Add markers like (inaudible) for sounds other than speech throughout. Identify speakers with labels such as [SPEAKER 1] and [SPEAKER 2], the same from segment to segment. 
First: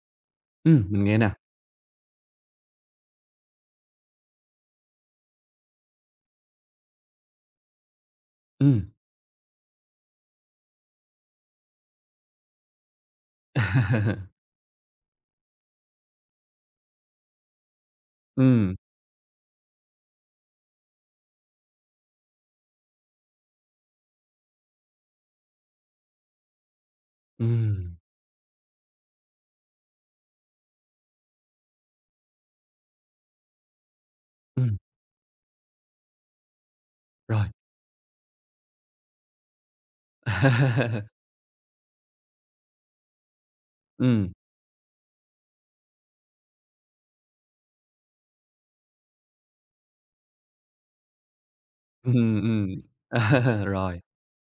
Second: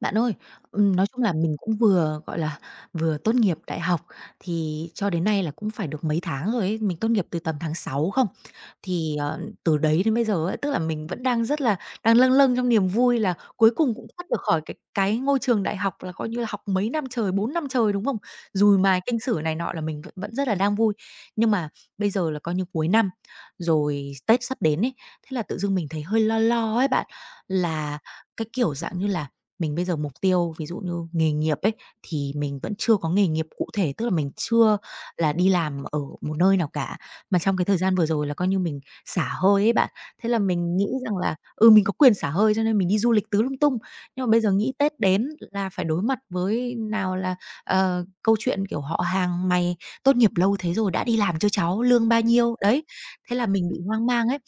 [SPEAKER 1] Bạn ơi,
[SPEAKER 2] Mình
[SPEAKER 1] nói
[SPEAKER 2] nghe
[SPEAKER 1] chung
[SPEAKER 2] nè.
[SPEAKER 1] là mình cũng vừa, gọi là, vừa tốt nghiệp đại học, thì cho đến nay là cũng phải được mấy tháng rồi ấy, mình tốt nghiệp từ tầm tháng 6 không.
[SPEAKER 2] Ừm.
[SPEAKER 1] Thì, từ đấy đến bây giờ ấy, tức là mình vẫn đang rất là đang lâng lâng trong niềm vui là cuối cùng cũng thoát được
[SPEAKER 2] (laughs)
[SPEAKER 1] khỏi cái ngôi trường đại học là coi như là học mấy năm trời, 4 năm trời, đúng không?
[SPEAKER 2] Ừm,
[SPEAKER 1] Dùi mài kinh sử này nọ là mình vẫn vẫn rất là đang vui. Nhưng mà bây giờ là coi như cuối năm, rồi Tết sắp đến ấy, thế là tự dưng mình thấy hơi lo lo ấy bạn,
[SPEAKER 2] ừm,
[SPEAKER 1] là cái kiểu dạng như là mình bây giờ mục tiêu ví dụ như nghề nghiệp ấy, thì mình vẫn chưa có nghề nghiệp cụ thể, tức là mình chưa
[SPEAKER 2] ừm,
[SPEAKER 1] là đi làm ở một nơi nào cả, mà
[SPEAKER 2] rồi.
[SPEAKER 1] trong cái thời gian vừa rồi là coi như mình xả hơi ấy bạn. Thế là mình nghĩ rằng
[SPEAKER 2] (laughs)
[SPEAKER 1] là, ừ, mình có quyền xả hơi cho nên mình đi du lịch tứ lung tung. Nhưng mà
[SPEAKER 2] Ừm,
[SPEAKER 1] bây giờ nghĩ Tết đến là phải đối mặt với nào là, câu chuyện, kiểu, họ hàng: "Mày tốt nghiệp lâu thế rồi đã đi làm chưa cháu? Lương bao
[SPEAKER 2] ừm,
[SPEAKER 1] nhiêu?"
[SPEAKER 2] ừm,
[SPEAKER 1] Đấy, thế là
[SPEAKER 2] (laughs)
[SPEAKER 1] mình bị
[SPEAKER 2] rồi,
[SPEAKER 1] hoang mang ấy.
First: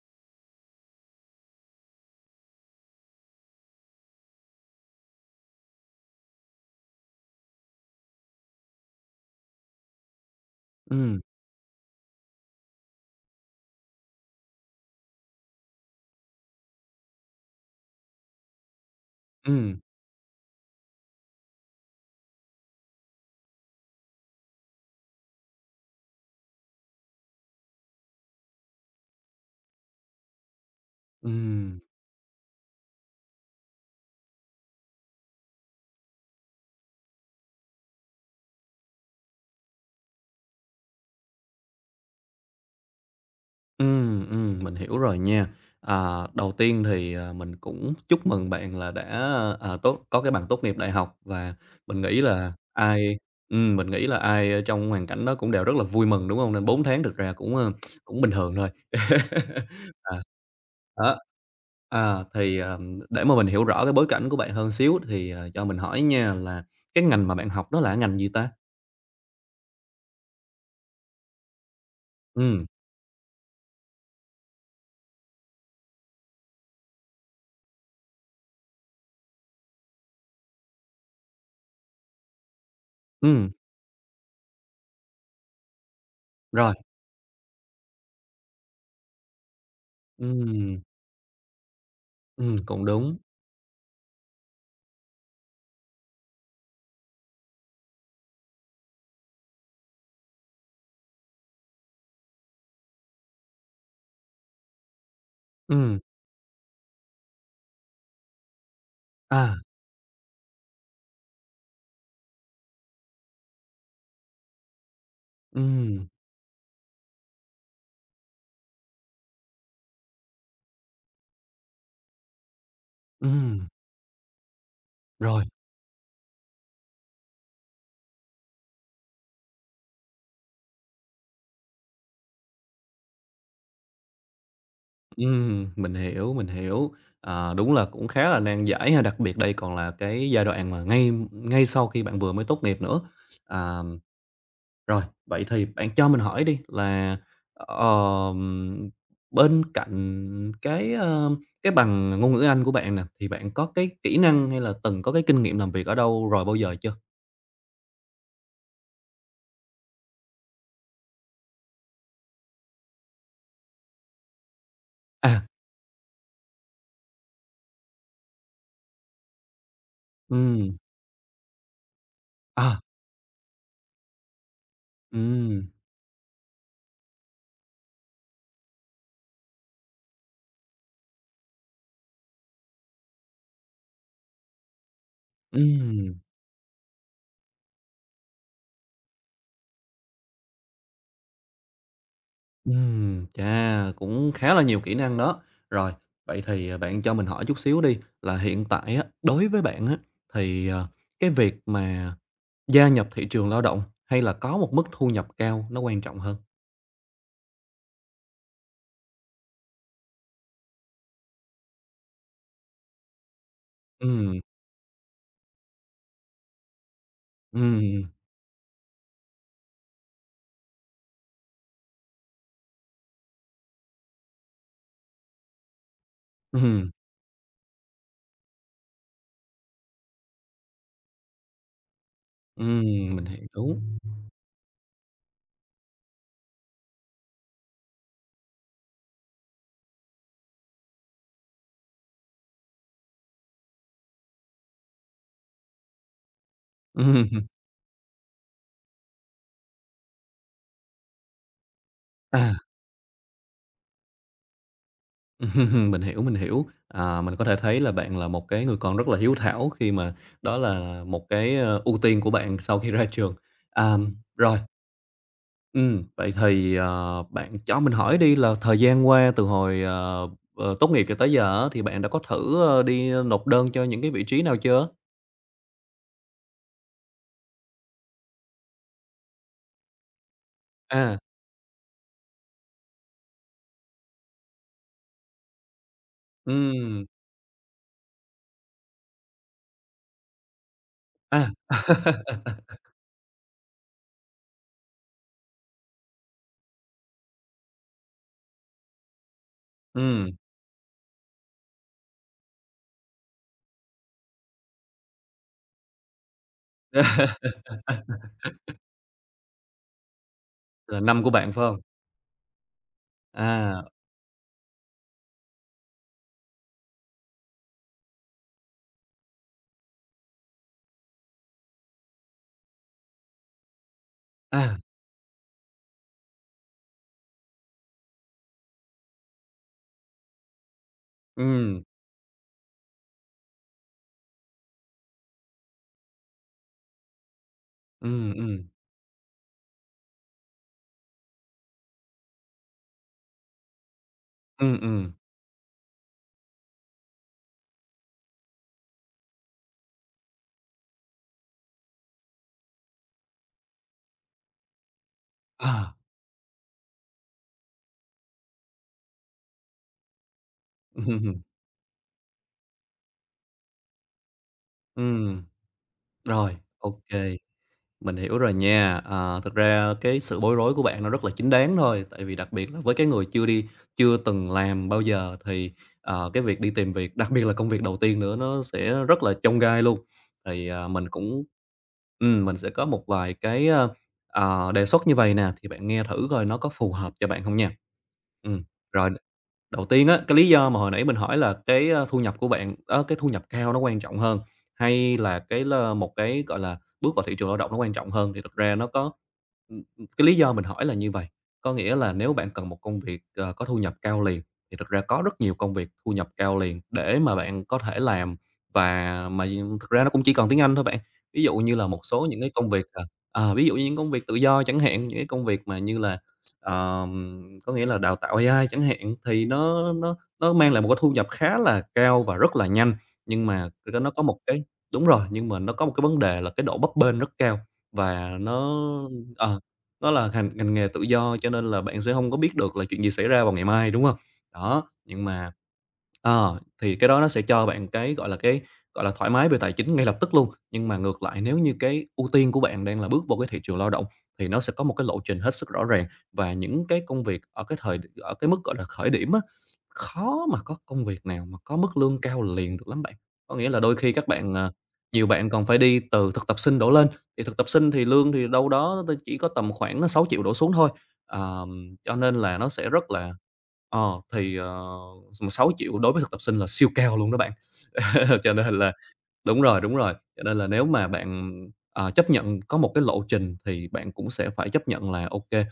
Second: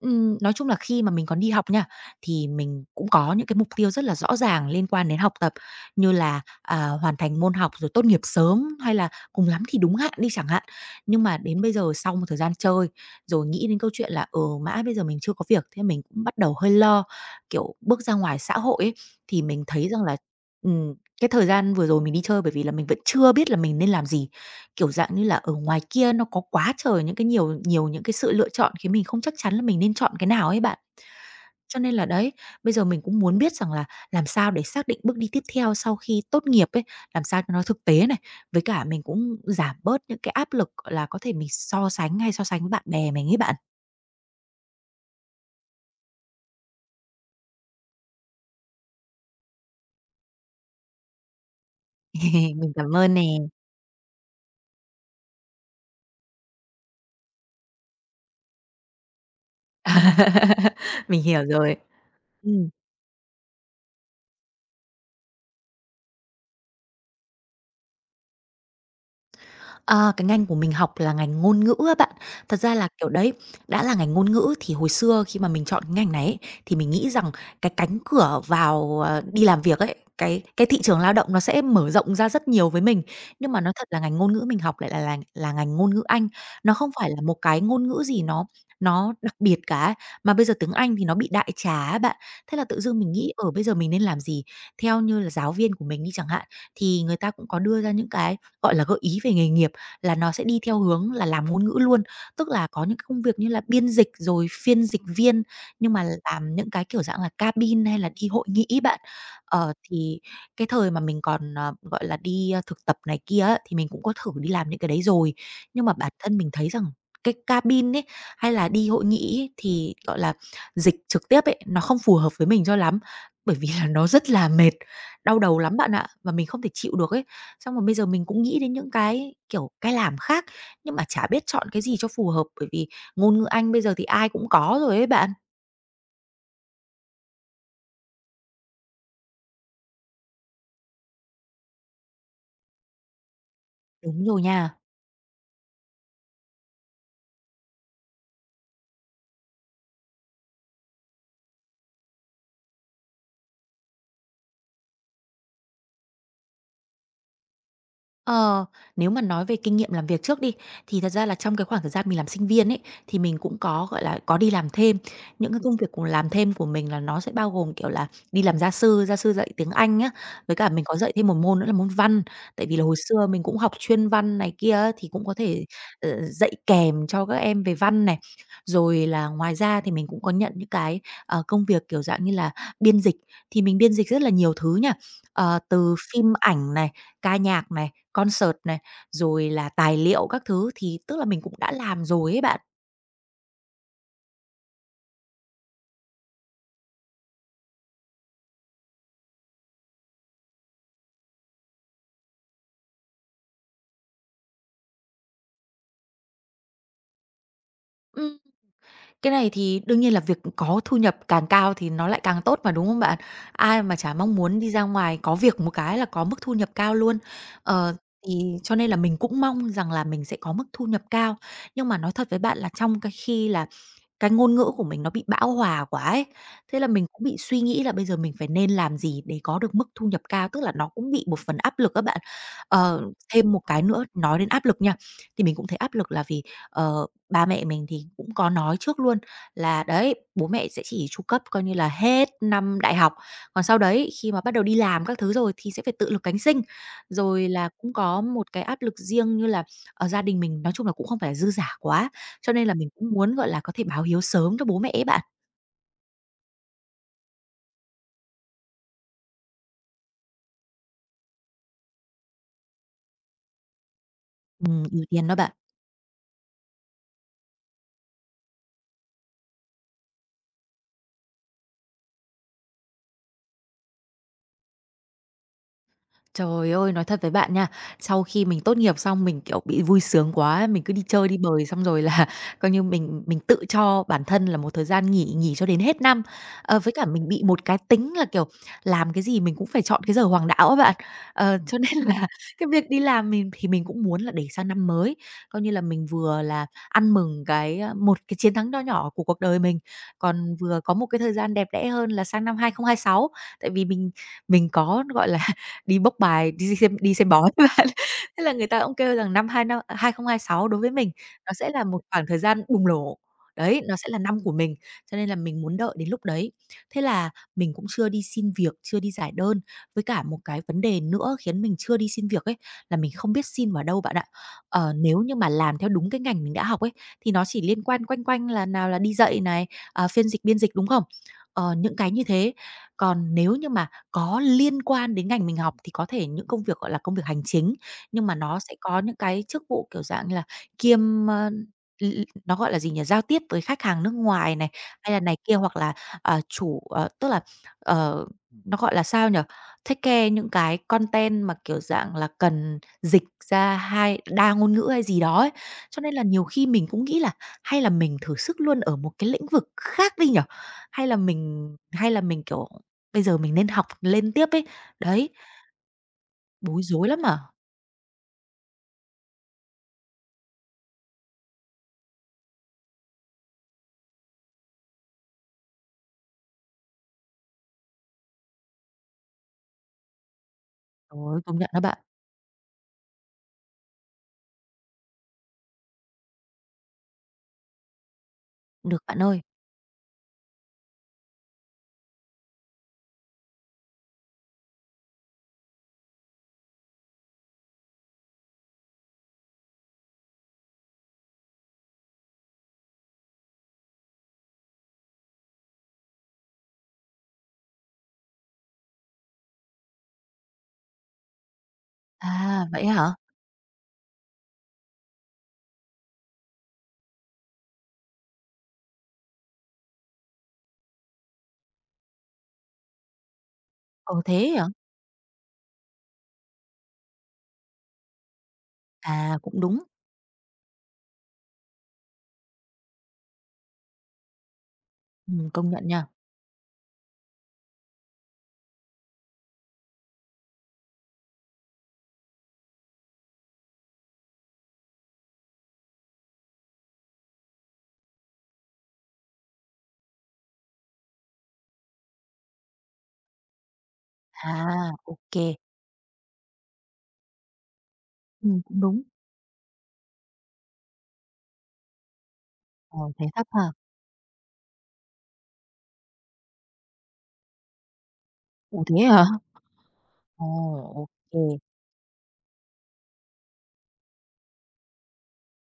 [SPEAKER 1] Nói chung là khi mà mình còn đi học nha, thì mình cũng có những cái mục tiêu rất là rõ ràng liên quan đến học tập như là, à, hoàn thành môn học rồi tốt nghiệp sớm, hay là cùng lắm thì đúng hạn đi chẳng hạn.
[SPEAKER 2] ừm,
[SPEAKER 1] Nhưng mà đến bây giờ sau một thời gian chơi, rồi nghĩ đến câu chuyện là, ừ, mãi bây giờ mình chưa có việc, thế mình cũng bắt đầu hơi lo. Kiểu, bước ra ngoài xã hội ấy, thì mình
[SPEAKER 2] ừm,
[SPEAKER 1] thấy rằng là, ừm, cái thời gian vừa rồi mình đi chơi bởi vì là mình vẫn chưa biết là mình nên làm gì. Kiểu dạng như là, ở ngoài kia nó có quá trời những cái nhiều nhiều những cái sự lựa chọn khiến mình không chắc chắn là mình nên chọn cái nào ấy bạn.
[SPEAKER 2] ừm.
[SPEAKER 1] Cho nên là đấy, bây giờ mình cũng muốn biết rằng là làm sao để xác định bước đi tiếp theo sau khi tốt nghiệp ấy, làm sao cho nó thực tế này, với cả mình cũng giảm bớt những cái áp lực, gọi là, có thể mình so sánh hay so sánh với bạn bè mình ấy bạn.
[SPEAKER 2] Mình hiểu rồi nha. À, đầu tiên thì, mình cũng chúc mừng bạn là đã, à, tốt có cái bằng tốt nghiệp đại học và mình nghĩ là
[SPEAKER 1] (laughs) Mình cảm ơn
[SPEAKER 2] ai
[SPEAKER 1] nè.
[SPEAKER 2] mình nghĩ là ai, trong hoàn cảnh đó cũng đều rất là vui mừng, đúng không? Nên 4 tháng thực ra cũng bình thường thôi. (laughs) À.
[SPEAKER 1] (laughs)
[SPEAKER 2] Đó.
[SPEAKER 1] Mình hiểu rồi.
[SPEAKER 2] À, thì,
[SPEAKER 1] Ừm.
[SPEAKER 2] để mà mình hiểu rõ cái bối cảnh của bạn hơn xíu thì, cho mình hỏi nha là cái ngành mà bạn học đó là ngành gì ta?
[SPEAKER 1] À, cái ngành của mình học là ngành ngôn ngữ á bạn. Thật
[SPEAKER 2] Ừm,
[SPEAKER 1] ra là, kiểu, đấy, đã là ngành ngôn ngữ thì hồi xưa khi mà mình chọn cái ngành này ấy, thì mình nghĩ rằng cái cánh cửa vào, đi làm việc ấy, cái thị trường lao động nó sẽ mở rộng ra rất nhiều với mình. Nhưng
[SPEAKER 2] ừm,
[SPEAKER 1] mà nói thật là ngành ngôn ngữ mình học lại là ngành ngôn ngữ Anh, nó
[SPEAKER 2] rồi,
[SPEAKER 1] không phải là một cái ngôn ngữ gì nó đặc biệt cả, mà bây giờ tiếng
[SPEAKER 2] ừm,
[SPEAKER 1] Anh thì nó bị đại trà á bạn. Thế là tự
[SPEAKER 2] cũng
[SPEAKER 1] dưng mình
[SPEAKER 2] đúng.
[SPEAKER 1] nghĩ, ở bây giờ mình nên làm gì? Theo như là giáo viên của mình đi chẳng hạn, thì người ta cũng có đưa ra những cái, gọi là, gợi ý về nghề nghiệp là nó sẽ đi theo hướng là làm ngôn ngữ luôn. Tức là có những cái công việc như là biên dịch rồi phiên dịch viên, nhưng
[SPEAKER 2] Ừm,
[SPEAKER 1] mà làm những cái, kiểu dạng là, cabin hay là đi hội nghị ấy bạn.
[SPEAKER 2] à.
[SPEAKER 1] Ờ, thì cái thời mà mình còn, gọi là, đi, thực tập này kia á, thì mình cũng có thử đi làm những cái đấy rồi. Nhưng mà
[SPEAKER 2] Ừm,
[SPEAKER 1] bản thân mình thấy rằng cái cabin ấy, hay là đi hội nghị ấy, thì, gọi là, dịch trực tiếp ấy, nó không phù hợp với mình cho lắm, bởi vì
[SPEAKER 2] ừm,
[SPEAKER 1] là nó rất là mệt, đau
[SPEAKER 2] rồi,
[SPEAKER 1] đầu lắm bạn ạ, và mình không thể chịu được ấy. Xong rồi bây giờ mình cũng nghĩ đến những cái, kiểu, cách làm khác, nhưng mà chả biết chọn cái gì cho phù hợp, bởi vì ngôn ngữ Anh bây giờ thì ai cũng có rồi ấy bạn.
[SPEAKER 2] mình hiểu, mình hiểu. Đúng là cũng khá là nan giải ha, đặc biệt đây còn là cái giai đoạn mà ngay ngay sau khi bạn vừa mới tốt nghiệp nữa. À,
[SPEAKER 1] Đúng rồi nha.
[SPEAKER 2] rồi, vậy thì bạn cho mình hỏi đi là, ờm, bên cạnh cái bằng ngôn ngữ Anh của bạn nè, thì bạn có cái kỹ năng hay là từng có cái kinh nghiệm làm việc ở đâu rồi bao giờ chưa?
[SPEAKER 1] Ờ, nếu mà nói về kinh nghiệm làm việc trước đi, thì thật ra là trong cái khoảng thời gian mình làm sinh viên ấy, thì mình cũng có, gọi là, có đi làm thêm.
[SPEAKER 2] À,
[SPEAKER 1] Những cái công việc của làm thêm của mình là nó sẽ bao gồm, kiểu là, đi làm gia sư dạy tiếng Anh á, với cả
[SPEAKER 2] ừm,
[SPEAKER 1] mình có dạy thêm một môn nữa là môn Văn. Tại vì
[SPEAKER 2] à,
[SPEAKER 1] là hồi xưa mình cũng học chuyên Văn này kia á, thì cũng có thể,
[SPEAKER 2] ừm,
[SPEAKER 1] dạy kèm cho các em về Văn này. Rồi là ngoài ra thì mình cũng có nhận những cái, công việc, kiểu, dạng như là biên dịch, thì mình biên dịch rất là nhiều thứ nhá. Ờ, từ
[SPEAKER 2] ừm.
[SPEAKER 1] phim ảnh này, ca nhạc này, concert này, rồi là tài liệu các thứ thì tức là mình cũng đã làm rồi ấy bạn.
[SPEAKER 2] Chà, cũng khá là nhiều kỹ năng đó. Rồi, vậy thì, bạn cho mình hỏi chút xíu đi, là hiện tại á, đối với bạn á, thì, cái việc mà gia nhập thị trường lao động hay là có một mức thu nhập cao nó quan trọng hơn?
[SPEAKER 1] Ừm, cái này thì đương nhiên là việc có thu nhập càng cao thì nó lại càng tốt mà, đúng không bạn? Ai mà chả mong
[SPEAKER 2] Ừm,
[SPEAKER 1] muốn đi ra ngoài có việc một cái là có mức thu nhập cao luôn. Ờ,
[SPEAKER 2] ừm,
[SPEAKER 1] thì cho nên là mình cũng mong rằng là mình sẽ có mức thu nhập cao. Nhưng mà nói thật với bạn là trong cái khi là cái ngôn ngữ của mình nó bị bão hòa quá ấy, thế là
[SPEAKER 2] ừm,
[SPEAKER 1] mình cũng bị suy nghĩ là bây giờ mình phải nên làm gì để có được mức thu nhập cao, tức là nó cũng bị một phần áp lực các bạn. Ờ,
[SPEAKER 2] mình
[SPEAKER 1] thêm một
[SPEAKER 2] hiểu.
[SPEAKER 1] cái nữa nói đến áp lực nha, thì mình cũng thấy áp lực là vì, ba mẹ mình thì cũng có nói trước luôn là đấy, bố mẹ sẽ chỉ chu cấp coi như là hết năm đại học, còn sau đấy khi mà bắt đầu đi làm các thứ rồi thì sẽ phải tự lực cánh sinh.
[SPEAKER 2] Ừm,
[SPEAKER 1] Rồi là cũng có một cái áp lực riêng như là, gia đình mình nói chung là cũng không phải là dư giả quá, cho
[SPEAKER 2] à,
[SPEAKER 1] nên là mình cũng muốn, gọi là, có thể báo hiếu sớm cho bố mẹ ấy bạn.
[SPEAKER 2] (laughs) mình hiểu, mình hiểu. À, mình có thể thấy là bạn là một cái người con rất là hiếu thảo khi mà đó là một ưu tiên của bạn sau khi ra trường. À, rồi.
[SPEAKER 1] Ưu tiên đó bạn.
[SPEAKER 2] Vậy thì, bạn cho mình hỏi đi là thời gian qua từ hồi, tốt nghiệp cho tới giờ á, thì bạn đã có thử, đi nộp đơn cho những cái vị trí nào chưa?
[SPEAKER 1] Trời ơi, nói thật với bạn nha, sau khi mình tốt nghiệp xong mình, kiểu, bị vui sướng quá, mình cứ đi
[SPEAKER 2] À,
[SPEAKER 1] chơi, đi bời xong rồi là (laughs) coi như mình tự cho bản thân là một thời gian nghỉ, nghỉ cho đến hết năm. Ờ, với cả
[SPEAKER 2] ừm,
[SPEAKER 1] mình bị một cái tính là, kiểu, làm cái gì mình cũng phải chọn cái giờ hoàng đạo á bạn.
[SPEAKER 2] à,
[SPEAKER 1] Ờ, cho nên
[SPEAKER 2] (laughs)
[SPEAKER 1] là (laughs) cái việc đi làm mình thì mình cũng muốn là để sang năm mới, coi như là mình vừa là ăn mừng cái, một cái chiến thắng nho nhỏ của cuộc đời mình,
[SPEAKER 2] ừm,
[SPEAKER 1] còn vừa có một cái thời gian đẹp đẽ hơn là sang năm 2026. Tại vì mình có, gọi là, đi bốc bài, đi xem bói (laughs)
[SPEAKER 2] (laughs)
[SPEAKER 1] với bạn. Thế là người ta cũng kêu rằng năm 2026 đối với
[SPEAKER 2] là
[SPEAKER 1] mình
[SPEAKER 2] năm của
[SPEAKER 1] nó
[SPEAKER 2] bạn phải
[SPEAKER 1] sẽ
[SPEAKER 2] không?
[SPEAKER 1] là một khoảng thời gian bùng nổ. Đấy,
[SPEAKER 2] À,
[SPEAKER 1] nó sẽ là năm của mình, cho nên là mình muốn đợi đến lúc đấy. Thế là mình cũng chưa đi xin việc, chưa đi giải đơn, với cả một cái vấn đề nữa khiến mình chưa đi xin việc ấy, là mình không biết xin vào đâu bạn ạ.
[SPEAKER 2] à,
[SPEAKER 1] Ờ, nếu như mà làm theo đúng cái ngành mình đã học ấy, thì nó chỉ liên quan quanh quanh là nào là đi dạy này, à, phiên dịch, biên dịch, đúng không? Ờ,
[SPEAKER 2] ừm,
[SPEAKER 1] những cái như thế. Còn nếu như mà có liên quan đến ngành mình học thì có thể những công việc, gọi là, công việc hành chính, nhưng
[SPEAKER 2] ừm,
[SPEAKER 1] mà nó
[SPEAKER 2] ừm,
[SPEAKER 1] sẽ có những cái chức vụ, kiểu dạng như là, kiêm, ơ, l l nó, gọi là gì nhỉ, giao tiếp với khách hàng nước ngoài này,
[SPEAKER 2] ừm,
[SPEAKER 1] hay
[SPEAKER 2] ừm,
[SPEAKER 1] là này kia, hoặc là, tức là, ờ, nó, gọi là, sao nhỉ, take care những cái content mà, kiểu dạng là, cần dịch ra hai đa ngôn ngữ hay gì đó ấy.
[SPEAKER 2] à,
[SPEAKER 1] Cho nên là nhiều khi mình cũng nghĩ là hay là mình thử sức luôn ở một cái lĩnh vực khác đi nhỉ?
[SPEAKER 2] (laughs) ừm,
[SPEAKER 1] Kiểu, bây giờ mình nên học lên tiếp ấy. Đấy,
[SPEAKER 2] rồi,
[SPEAKER 1] bối
[SPEAKER 2] OK.
[SPEAKER 1] rối lắm à.
[SPEAKER 2] Mình hiểu rồi nha. Ờ, Thực ra cái sự bối rối của bạn nó rất là chính đáng thôi, tại vì đặc biệt là với cái người chưa từng làm bao giờ thì, cái việc đi tìm việc, đặc biệt là công việc đầu tiên nữa nó sẽ rất là chông gai luôn. Thì,
[SPEAKER 1] Trời ơi, công nhận đó bạn.
[SPEAKER 2] mình sẽ có một vài cái, ơ, ờ, à, đề xuất như vậy nè, thì bạn nghe thử coi nó có phù hợp cho bạn không nha. Ừ,
[SPEAKER 1] Không. Được
[SPEAKER 2] rồi.
[SPEAKER 1] bạn ơi.
[SPEAKER 2] Đầu tiên á, cái lý do mà hồi nãy mình hỏi là cái, ơ, thu nhập của bạn ơ, cái thu nhập cao nó quan trọng hơn, hay là cái là một cái, gọi là, bước vào thị trường lao động nó quan trọng hơn, thì thực ra nó có cái lý do mình hỏi là như vậy có nghĩa là nếu bạn cần một công việc, có thu nhập cao liền, thì thực ra có rất nhiều công việc thu nhập cao liền để mà bạn có thể làm và mà thực ra nó cũng chỉ cần tiếng Anh thôi bạn. Ví dụ như là một số những cái
[SPEAKER 1] À,
[SPEAKER 2] công
[SPEAKER 1] vậy
[SPEAKER 2] việc,
[SPEAKER 1] á hả?
[SPEAKER 2] ví dụ như những công việc tự do chẳng hạn, những cái công việc mà như là. Có nghĩa là đào tạo AI chẳng hạn, thì nó mang lại một cái thu nhập khá là cao và rất là nhanh, nhưng mà cái ra nó
[SPEAKER 1] Ờ,
[SPEAKER 2] có một
[SPEAKER 1] thế hả?
[SPEAKER 2] cái đúng rồi, nhưng mà nó có một cái vấn đề là cái độ bấp bênh rất cao và
[SPEAKER 1] À, cũng
[SPEAKER 2] ờ,
[SPEAKER 1] đúng.
[SPEAKER 2] nó là ngành nghề tự do cho nên là bạn sẽ không có biết được là chuyện gì xảy ra vào ngày mai, đúng không? Đó, nhưng mà.
[SPEAKER 1] Công nhận nha.
[SPEAKER 2] Thì cái đó nó sẽ cho bạn cái, gọi là, thoải mái về tài chính ngay lập tức luôn. Nhưng mà ngược lại nếu như cái ưu tiên của bạn đang là bước vào cái thị trường lao động thì nó sẽ có một cái lộ trình hết sức rõ ràng và những cái công việc ở cái mức, gọi là, khởi điểm á, khó mà có công việc nào mà có mức lương cao liền được lắm bạn. Có nghĩa là đôi khi các
[SPEAKER 1] À,
[SPEAKER 2] bạn, ờ
[SPEAKER 1] ok
[SPEAKER 2] nhiều
[SPEAKER 1] kê.
[SPEAKER 2] bạn còn phải đi từ thực tập sinh đổ lên, thì thực tập sinh thì lương thì
[SPEAKER 1] Cũng
[SPEAKER 2] đâu
[SPEAKER 1] đúng.
[SPEAKER 2] đó ờ, chỉ có tầm khoảng 6 triệu đổ xuống thôi. Cho nên là nó sẽ
[SPEAKER 1] Ờ,
[SPEAKER 2] rất
[SPEAKER 1] thế
[SPEAKER 2] là.
[SPEAKER 1] thấp ha.
[SPEAKER 2] Ờ, thì, ờ, s mà 6.000 đối với thực tập sinh là siêu cao luôn đó bạn, (laughs) cho nên
[SPEAKER 1] Ủa,
[SPEAKER 2] là.
[SPEAKER 1] thế hả?
[SPEAKER 2] Đúng rồi, đúng rồi. Cho
[SPEAKER 1] Ồ,
[SPEAKER 2] nên là nếu
[SPEAKER 1] ô
[SPEAKER 2] mà
[SPEAKER 1] kê.
[SPEAKER 2] bạn, chấp nhận có một cái lộ trình thì bạn cũng sẽ phải chấp nhận là, ok kê,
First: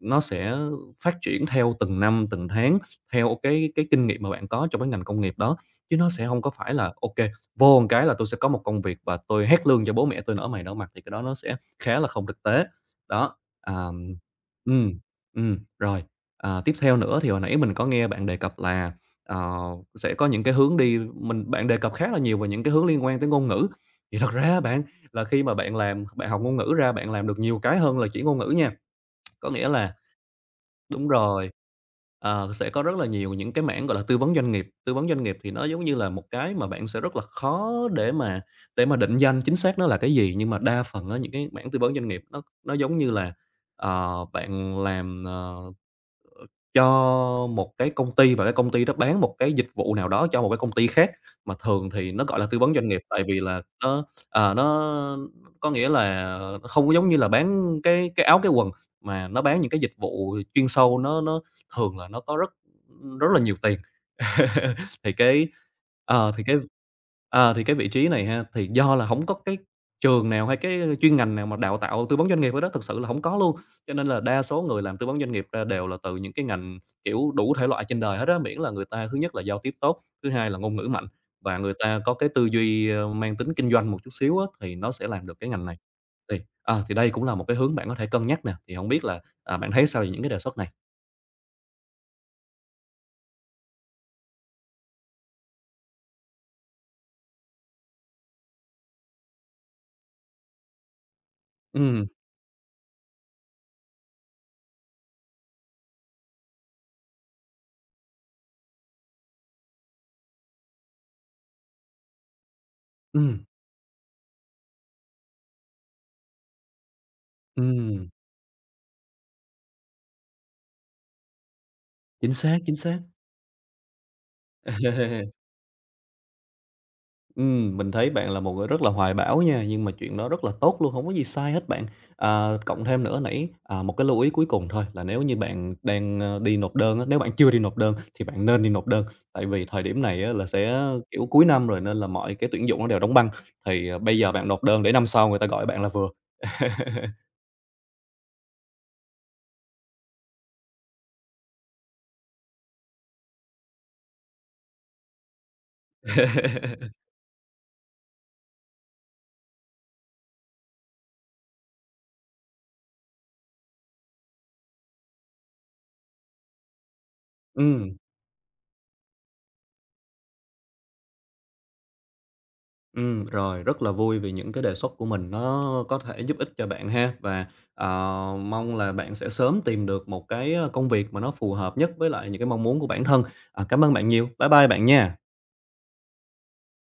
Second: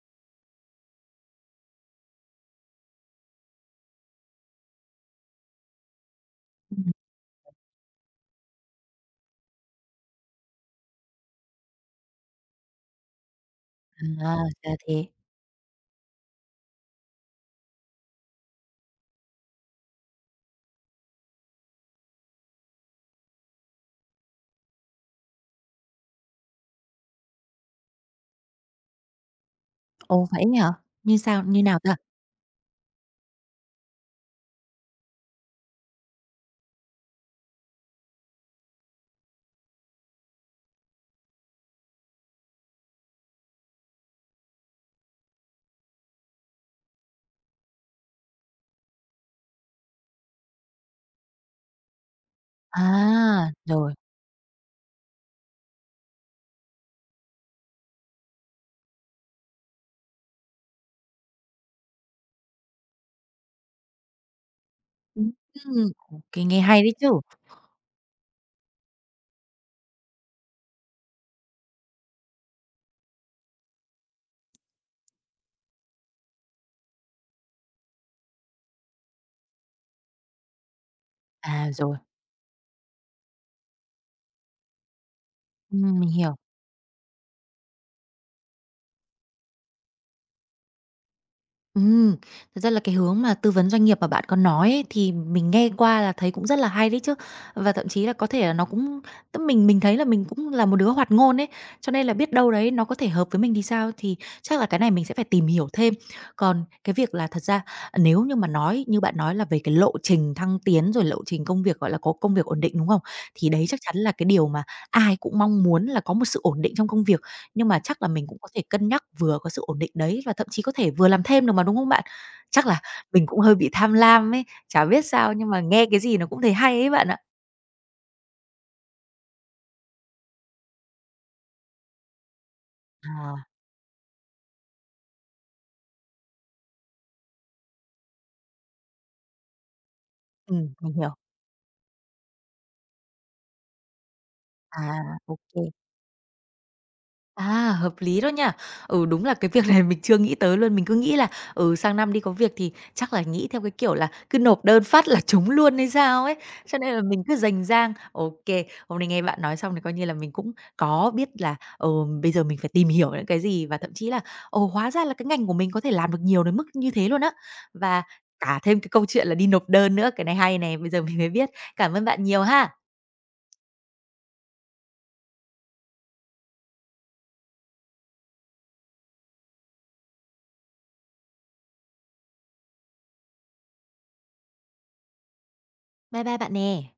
[SPEAKER 2] nó sẽ phát triển theo từng năm, từng tháng, theo cái kinh nghiệm mà bạn có trong cái ngành công nghiệp đó, chứ nó sẽ không có phải là, ok vô một cái là tôi sẽ có một công việc và tôi hét lương cho bố mẹ tôi nở mày nở mặt, thì cái đó nó sẽ khá là không thực tế. Đó, ờm,
[SPEAKER 1] À, ra
[SPEAKER 2] ừ
[SPEAKER 1] thế.
[SPEAKER 2] rồi, à, tiếp theo nữa thì hồi nãy mình có nghe bạn đề cập là. Ờ, sẽ có những cái hướng đi bạn đề cập khá là nhiều về những cái hướng liên quan tới ngôn ngữ. Thì thật ra bạn, là khi mà bạn học ngôn ngữ ra, bạn làm được nhiều cái hơn là chỉ ngôn ngữ nha. Có nghĩa là
[SPEAKER 1] Ồ, vậy ấy hả?
[SPEAKER 2] đúng
[SPEAKER 1] Như sao?
[SPEAKER 2] rồi,
[SPEAKER 1] Như nào ta?
[SPEAKER 2] sẽ có rất là nhiều những cái mảng, gọi là, tư vấn doanh nghiệp. Tư vấn doanh nghiệp thì nó giống như là một cái mà bạn sẽ rất là khó để mà định danh chính xác nó là cái gì, nhưng mà đa phần á những cái mảng tư vấn doanh nghiệp nó giống như là, bạn làm, cho một cái công ty và cái công ty đó bán một cái dịch vụ nào đó cho một cái công ty khác, mà thường thì nó gọi là tư vấn doanh nghiệp, tại vì
[SPEAKER 1] À,
[SPEAKER 2] là
[SPEAKER 1] rồi.
[SPEAKER 2] nó có nghĩa là nó không có giống như là bán cái áo, cái quần, mà nó bán những cái dịch vụ chuyên sâu, nó thường là nó có rất rất là nhiều tiền. (laughs) Thì cái
[SPEAKER 1] Ừm, ô
[SPEAKER 2] ờ, thì cái
[SPEAKER 1] nghe hay đấy chứ.
[SPEAKER 2] thì cái vị trí này ha, thì do là không có cái trường nào hay cái chuyên ngành nào mà đào tạo tư vấn doanh nghiệp hết đó thực sự là không có luôn. Cho nên là đa số người làm tư vấn doanh nghiệp ra đều là từ những cái ngành, kiểu, đủ thể loại trên đời hết á, miễn là người ta thứ nhất là giao tiếp tốt, thứ hai là ngôn ngữ mạnh và
[SPEAKER 1] À,
[SPEAKER 2] người
[SPEAKER 1] rồi.
[SPEAKER 2] ta có cái tư duy, mang tính kinh doanh một chút xíu á, thì nó sẽ làm được cái ngành này.
[SPEAKER 1] Mình hiểu.
[SPEAKER 2] Thì đây cũng là một cái hướng bạn có thể cân nhắc nè, thì không biết là, à, bạn thấy sao về những cái đề xuất này?
[SPEAKER 1] Ừm, thật ra là cái hướng mà tư vấn doanh nghiệp mà bạn có nói ấy, thì mình nghe qua là thấy cũng rất là hay đấy chứ. Và thậm chí là có thể là nó cũng tức mình thấy là mình cũng là một đứa hoạt ngôn ấy, cho nên
[SPEAKER 2] Ừm,
[SPEAKER 1] là biết đâu đấy nó có thể hợp với mình thì sao, thì chắc là cái này mình sẽ phải tìm hiểu thêm. Còn cái việc là thật ra à, nếu như mà nói như bạn nói là về cái lộ trình thăng tiến, rồi lộ trình công việc, gọi là, có công việc ổn định, đúng không?
[SPEAKER 2] ừm,
[SPEAKER 1] Thì đấy chắc chắn là cái điều mà ai cũng mong muốn là có một sự ổn định trong công việc. Nhưng mà chắc là
[SPEAKER 2] ừm,
[SPEAKER 1] mình cũng có thể cân nhắc vừa có sự ổn định đấy và thậm chí có thể vừa làm thêm được mà, đúng không bạn?
[SPEAKER 2] chính xác,
[SPEAKER 1] Chắc
[SPEAKER 2] chính
[SPEAKER 1] là
[SPEAKER 2] xác.
[SPEAKER 1] mình cũng hơi bị tham lam ấy, chả biết sao
[SPEAKER 2] (laughs)
[SPEAKER 1] nhưng mà nghe cái gì nó cũng thấy hay ấy bạn ạ.
[SPEAKER 2] Mình thấy bạn là một người rất là hoài bão nha, nhưng mà chuyện đó rất là tốt luôn, không có gì sai hết bạn. À, cộng thêm nữa
[SPEAKER 1] À,
[SPEAKER 2] nãy, một cái lưu ý cuối cùng thôi là nếu như bạn đang, đi nộp đơn á, nếu bạn chưa đi nộp đơn thì bạn nên đi nộp đơn, tại vì thời điểm này á là sẽ,
[SPEAKER 1] mình hiểu.
[SPEAKER 2] kiểu, cuối năm rồi nên là mọi cái tuyển dụng nó đều đóng băng, thì, bây giờ bạn nộp đơn để năm
[SPEAKER 1] À,
[SPEAKER 2] sau người ta gọi
[SPEAKER 1] OK.
[SPEAKER 2] bạn là vừa. (laughs)
[SPEAKER 1] À, hợp lý đó nha. Ừ, đúng là cái việc này (laughs) mình chưa nghĩ tới luôn, mình cứ nghĩ là, ừ, sang năm đi có việc thì chắc là nghĩ theo cái kiểu là cứ nộp đơn phát là (laughs) trúng luôn hay sao ấy, cho nên là
[SPEAKER 2] (laughs)
[SPEAKER 1] mình cứ rành rang. OK, hôm nay nghe bạn nói xong thì coi như là mình cũng có biết là, bây giờ mình phải tìm hiểu những cái gì và thậm chí là, ồ, hóa ra là cái ngành của mình có thể làm được nhiều đến mức như thế luôn á.
[SPEAKER 2] Ừm.
[SPEAKER 1] Và cả thêm cái câu chuyện là đi nộp đơn nữa, cái này hay này, bây giờ mình mới biết. Cảm ơn bạn nhiều ha.
[SPEAKER 2] Rồi, rất là vui vì những cái đề xuất của mình nó có thể giúp ích cho bạn ha. Và, ờ, mong là bạn sẽ sớm tìm được một công việc mà nó phù hợp nhất với lại những cái mong muốn của bản thân. À, cảm ơn bạn nhiều. Bye bye bạn nha.
[SPEAKER 1] Bye bye bạn nè.